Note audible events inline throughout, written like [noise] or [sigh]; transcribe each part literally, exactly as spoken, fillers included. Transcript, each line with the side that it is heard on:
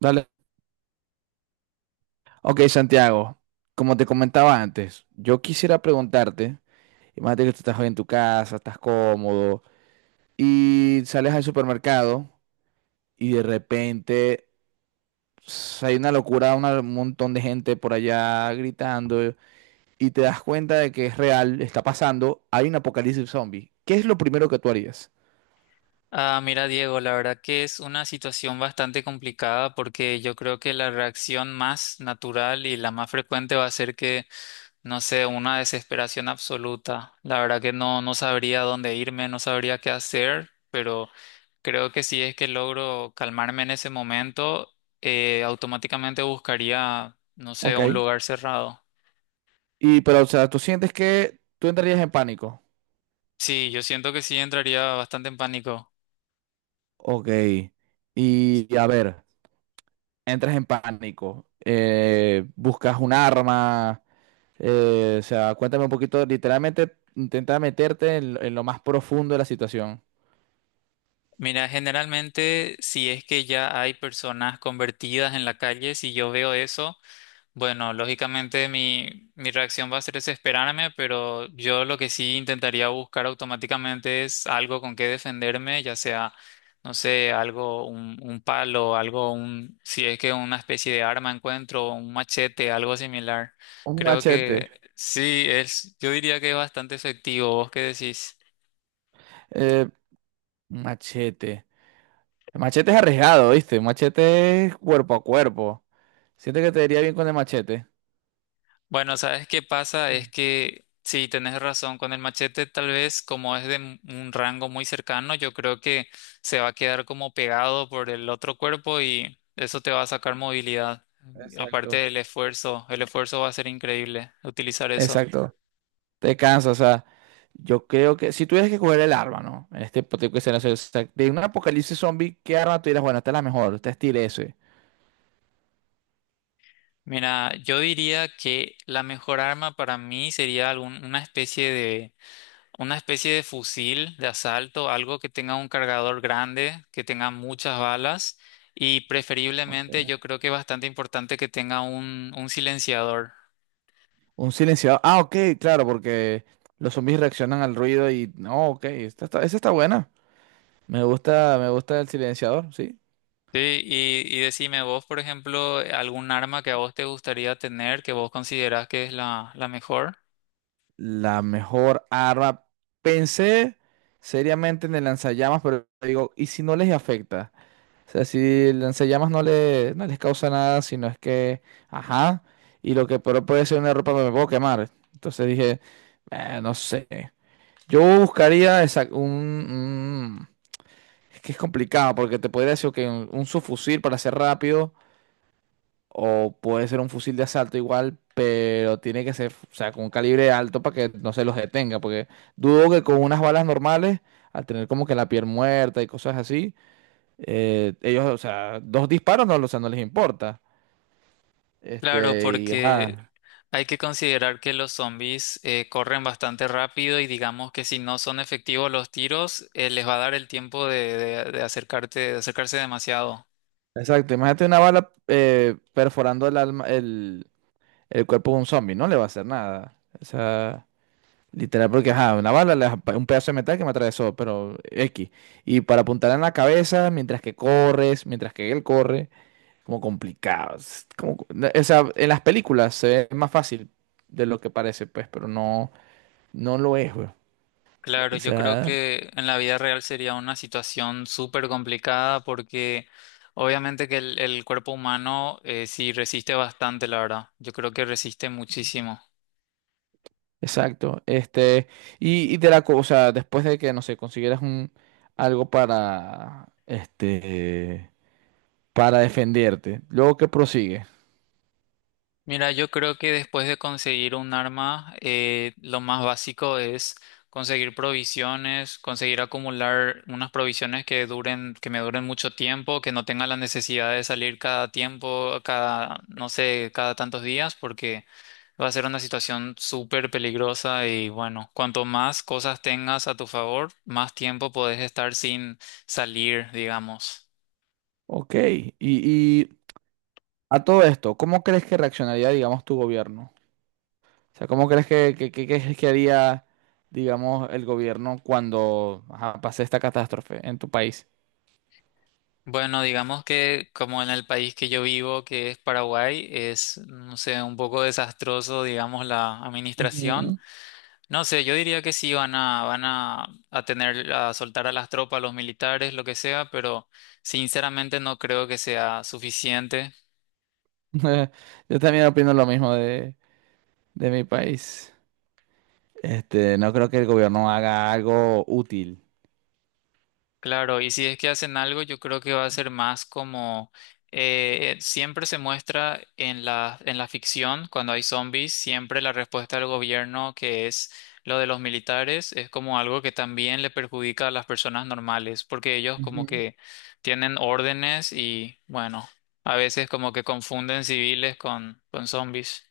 right: Dale. Ok, Santiago, como te comentaba antes, yo quisiera preguntarte, imagínate que tú estás hoy en tu casa, estás cómodo y sales al supermercado y de repente, ps, hay una locura, una- un montón de gente por allá gritando y te das cuenta de que es real, está pasando, hay un apocalipsis zombie. ¿Qué es lo primero que tú harías?
left: Ah, mira, Diego, la verdad que es una situación bastante complicada porque yo creo que la reacción más natural y la más frecuente va a ser que, no sé, una desesperación absoluta. La verdad que no, no sabría dónde irme, no sabría qué hacer, pero creo que si es que logro calmarme en ese momento, eh, automáticamente buscaría, no sé, un
right: Ok.
left: lugar cerrado.
right: Y pero, o sea, tú sientes que tú entrarías en pánico.
left: Sí, yo siento que sí entraría bastante en pánico.
right: Ok. Y a ver, entras en pánico, eh, buscas un arma, eh, o sea, cuéntame un poquito, literalmente intenta meterte en, lo en lo más profundo de la situación.
left: Mira, generalmente si es que ya hay personas convertidas en la calle, si yo veo eso, bueno, lógicamente mi, mi reacción va a ser desesperarme, pero yo lo que sí intentaría buscar automáticamente es algo con que defenderme, ya sea, no sé, algo, un, un palo, algo, un, si es que una especie de arma encuentro, un machete, algo similar.
right: Un
left: Creo
right: machete.
left: que sí, es, yo diría que es bastante efectivo. ¿Vos qué decís?
right: eh, un machete. El machete es arriesgado, ¿viste? El machete es cuerpo a cuerpo. Siento que te iría bien con el machete.
left: Bueno, ¿sabes qué pasa? Es
right: Mm.
left: que sí, tenés razón, con el machete tal vez como es de m- un rango muy cercano, yo creo que se va a quedar como pegado por el otro cuerpo y eso te va a sacar movilidad. Aparte
right: Exacto.
left: del esfuerzo, el esfuerzo va a ser increíble utilizar eso.
right: Exacto. Te cansa, o sea, yo creo que si tuvieras que coger el arma, ¿no? En este hipotético escenario, o sea, de un apocalipsis zombie, ¿qué arma tú dirás? Bueno, esta es la mejor, esta es tire ese.
left: Mira, yo diría que la mejor arma para mí sería algún- una especie de una especie de fusil de asalto, algo que tenga un cargador grande, que tenga muchas balas y
right: Ok.
left: preferiblemente yo creo que es bastante importante que tenga un, un silenciador.
right: Un silenciador. Ah, ok, claro, porque los zombies reaccionan al ruido y… No, ok, esta está, esa está buena. Me gusta, me gusta el silenciador, sí.
left: Sí, y, y decime vos, por ejemplo, algún arma que a vos te gustaría tener, que vos considerás que es la, la mejor.
right: La mejor arma. Pensé seriamente en el lanzallamas, pero digo, ¿y si no les afecta? O sea, si el lanzallamas no, le, no les causa nada, sino es que, ajá, y lo que pero puede ser una ropa me puedo quemar. Entonces dije: "Eh, no sé. Yo buscaría, esa- un, es que es complicado porque te podría decir que un subfusil para ser rápido o puede ser un fusil de asalto igual, pero tiene que ser, o sea, con un calibre alto para que no se los detenga, porque dudo que con unas balas normales, al tener como que la piel muerta y cosas así, eh, ellos, o sea, dos disparos no, o sea, no les importa.
left: Claro,
right: Este, y
left: porque
right: ajá,
left: hay que considerar que los zombies eh, corren bastante rápido y digamos que si no son efectivos los tiros, eh, les va a dar el tiempo de, de- de acercarte, de acercarse demasiado.
right: exacto, imagínate una bala, eh, perforando el alma, el, el cuerpo de un zombie, no le va a hacer nada. O sea, literal, porque ajá, una bala, la- un pedazo de metal que me atravesó, pero X. Y para apuntar en la cabeza, mientras que corres, mientras que él corre, como complicado. Es como- no, o sea, en las películas se ve más fácil de lo que parece, pues, pero no, no lo es, güey.
left: Claro,
right: O
left: yo creo
right: sea,
left: que en la vida real sería una situación súper complicada porque obviamente que el, el cuerpo humano eh, sí resiste bastante, la verdad. Yo creo que resiste muchísimo.
right: exacto. Este, y, y de la cosa, después de que, no sé, consiguieras un algo para, este, para defenderte. Luego que prosigue.
left: Mira, yo creo que después de conseguir un arma, eh, lo más básico es conseguir provisiones, conseguir acumular unas provisiones que duren, que me duren mucho tiempo, que no tenga la necesidad de salir cada tiempo, cada, no sé, cada tantos días, porque va a ser una situación súper peligrosa y bueno, cuanto más cosas tengas a tu favor, más tiempo podés estar sin salir, digamos.
right: Ok, y, a todo esto, ¿cómo crees que reaccionaría, digamos, tu gobierno? O sea, ¿cómo crees que, que, que- que- que haría, digamos, el gobierno cuando ajá, pase esta catástrofe en tu país?
left: Bueno, digamos que como en el país que yo vivo, que es Paraguay, es, no sé, un poco desastroso, digamos, la administración.
right: Ujú.
left: No sé, yo diría que sí van a, van a, a tener, a soltar a las tropas, a los militares, lo que sea, pero sinceramente no creo que sea suficiente.
right: [laughs] Yo también opino lo mismo de, de mi país. Este, no creo que el gobierno haga algo útil.
left: Claro, y si es que hacen algo, yo creo que va a ser más como eh, siempre se muestra en la, en la ficción, cuando hay zombies, siempre la respuesta del gobierno, que es lo de los militares, es como algo que también le perjudica a las personas normales, porque ellos como
right: Ujú.
left: que tienen órdenes y bueno, a veces como que confunden civiles con, con zombies.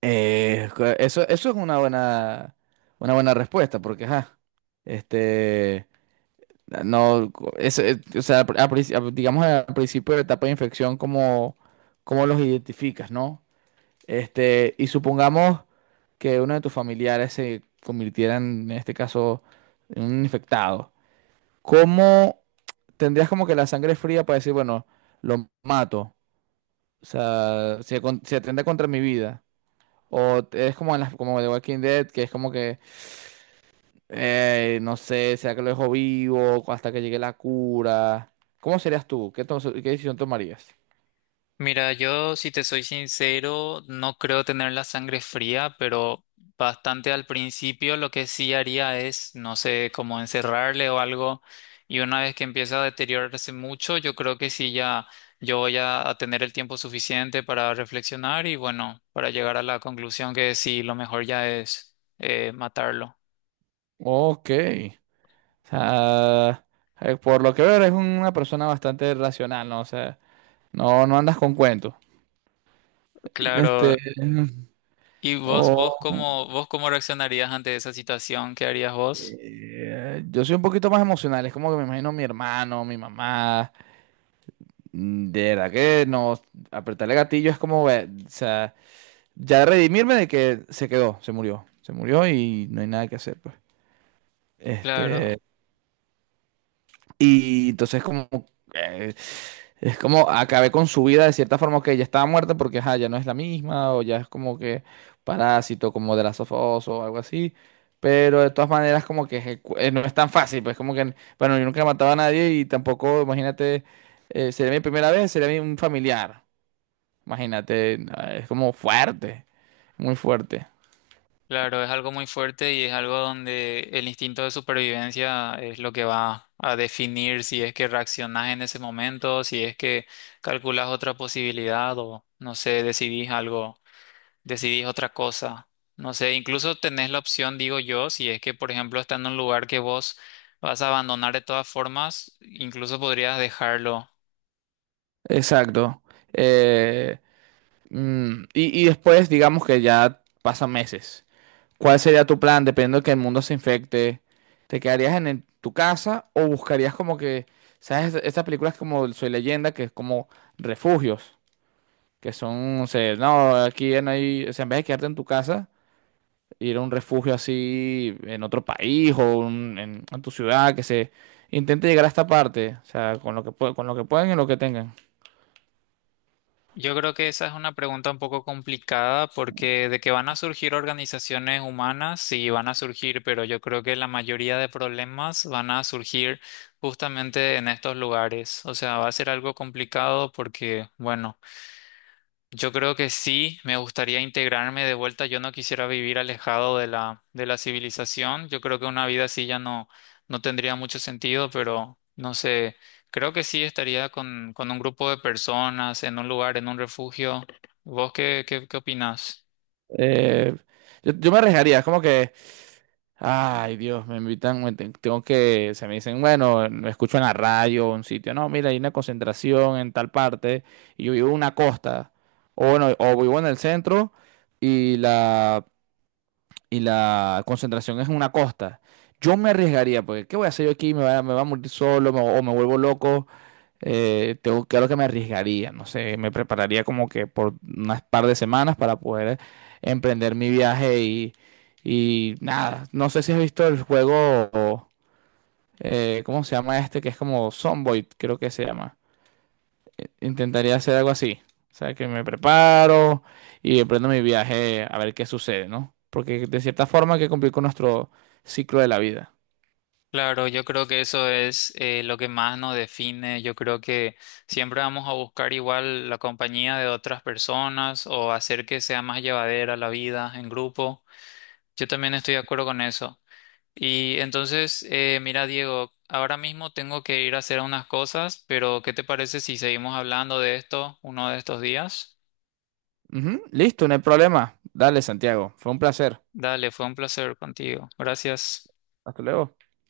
right: Eh, cu- eso, eso es una buena, una buena respuesta, porque, ajá, este, no, co- es- es- o sea, al pri- al princi- al- digamos al principio de la etapa de infección, ¿cómo, ¿cómo los identificas, no? Este, y supongamos que uno de tus familiares se convirtiera en, este caso, en un infectado. ¿Cómo tendrías como que la sangre fría para decir, bueno, lo mato? O sea, se, con- se atenta contra mi vida. O t- es como en las, como The Walking Dead, que es como que, eh, no sé, sea que lo dejo vivo hasta que llegue la cura. ¿Cómo serías tú? ¿Qué, to- ¿qué decisión tomarías?
left: Mira, yo si te soy sincero, no creo tener la sangre fría, pero bastante al principio lo que sí haría es, no sé, como encerrarle o algo. Y una vez que empieza a deteriorarse mucho, yo creo que sí ya yo voy a, a tener el tiempo suficiente para reflexionar y bueno, para llegar a la conclusión que sí, lo mejor ya es eh, matarlo.
right: Ok. O sea, eh, por lo que veo eres una persona bastante racional, ¿no? O sea, no, no andas con cuentos. Este,
left: Claro. ¿Y vos, vos
right: o
left: cómo, vos cómo reaccionarías ante esa situación? ¿Qué harías vos?
right: eh, Yo soy un poquito más emocional, es como que me imagino a mi hermano, mi mamá, mm, de verdad que no, apretarle gatillo es como, eh, o sea, ya redimirme de que se quedó, se murió, se murió y no hay nada que hacer, pues.
left: Claro.
right: Este, Y entonces como eh, es como acabé con su vida de cierta forma que ya estaba muerta porque ajá, ya no es la misma o ya es como que parásito como de la of Us o algo así. Pero de todas maneras como que ejecu- eh, no es tan fácil, pues como que bueno, yo nunca he matado a nadie y tampoco, imagínate, eh, sería mi primera vez, sería mi- un familiar. Imagínate, no, es como fuerte, muy fuerte.
left: Claro, es algo muy fuerte y es algo donde el instinto de supervivencia es lo que va a definir si es que reaccionás en ese momento, si es que calculas otra posibilidad o no sé, decidís algo, decidís otra cosa. No sé, incluso tenés la opción, digo yo, si es que por ejemplo está en un lugar que vos vas a abandonar de todas formas, incluso podrías dejarlo.
right: Exacto. Eh, mm, y, y después digamos que ya pasan meses. ¿Cuál sería tu plan dependiendo de que el mundo se infecte? ¿Te quedarías en el- tu casa o buscarías como que, sabes, estas películas como Soy Leyenda, que es como refugios, que son, o sea, no, aquí ya no hay, o sea, en vez de quedarte en tu casa, ir a un refugio así en otro país o un- en, en tu ciudad, que se intente llegar a esta parte, o sea, con lo que, pue- con lo que pueden y lo que tengan.
left: Yo creo que esa es una pregunta un poco complicada porque de que van a surgir organizaciones humanas, sí van a surgir, pero yo creo que la mayoría de problemas van a surgir justamente en estos lugares. O sea, va a ser algo complicado porque, bueno. Yo creo que sí, me gustaría integrarme de vuelta. Yo no quisiera vivir alejado de la, de la civilización. Yo creo que una vida así ya no, no tendría mucho sentido, pero no sé, creo que sí estaría con, con un grupo de personas, en un lugar, en un refugio. ¿Vos qué, qué, qué opinás?
right: Eh, yo, yo me arriesgaría, es como que ay, Dios, me invitan, me ten- tengo que, se me dicen, bueno, me escucho en la radio, un sitio, no, mira, hay una concentración en tal parte, y yo vivo en una costa, o bueno, o vivo en el centro, y la y la concentración es en una costa. Yo me arriesgaría, porque ¿qué voy a hacer yo aquí? ¿Me va, me va a morir solo, me- o me vuelvo loco? Eh, tengo, claro que me arriesgaría, no sé, me prepararía como que por unas par de semanas para poder emprender mi viaje y, y nada, no sé si has visto el juego, eh, ¿cómo se llama este? Que es como Zomboid, creo que se llama, intentaría hacer algo así. O sea, que me preparo y emprendo mi viaje a ver qué sucede, ¿no? Porque de cierta forma hay que cumplir con nuestro ciclo de la vida.
left: Claro, yo creo que eso es eh, lo que más nos define. Yo creo que siempre vamos a buscar igual la compañía de otras personas o hacer que sea más llevadera la vida en grupo. Yo también estoy de acuerdo con eso. Y entonces, eh, mira, Diego, ahora mismo tengo que ir a hacer unas cosas, pero ¿qué te parece si seguimos hablando de esto uno de estos días?
right: Ujú, listo, no hay problema. Dale, Santiago. Fue un placer.
left: Dale, fue un placer contigo. Gracias.
right: Hasta luego.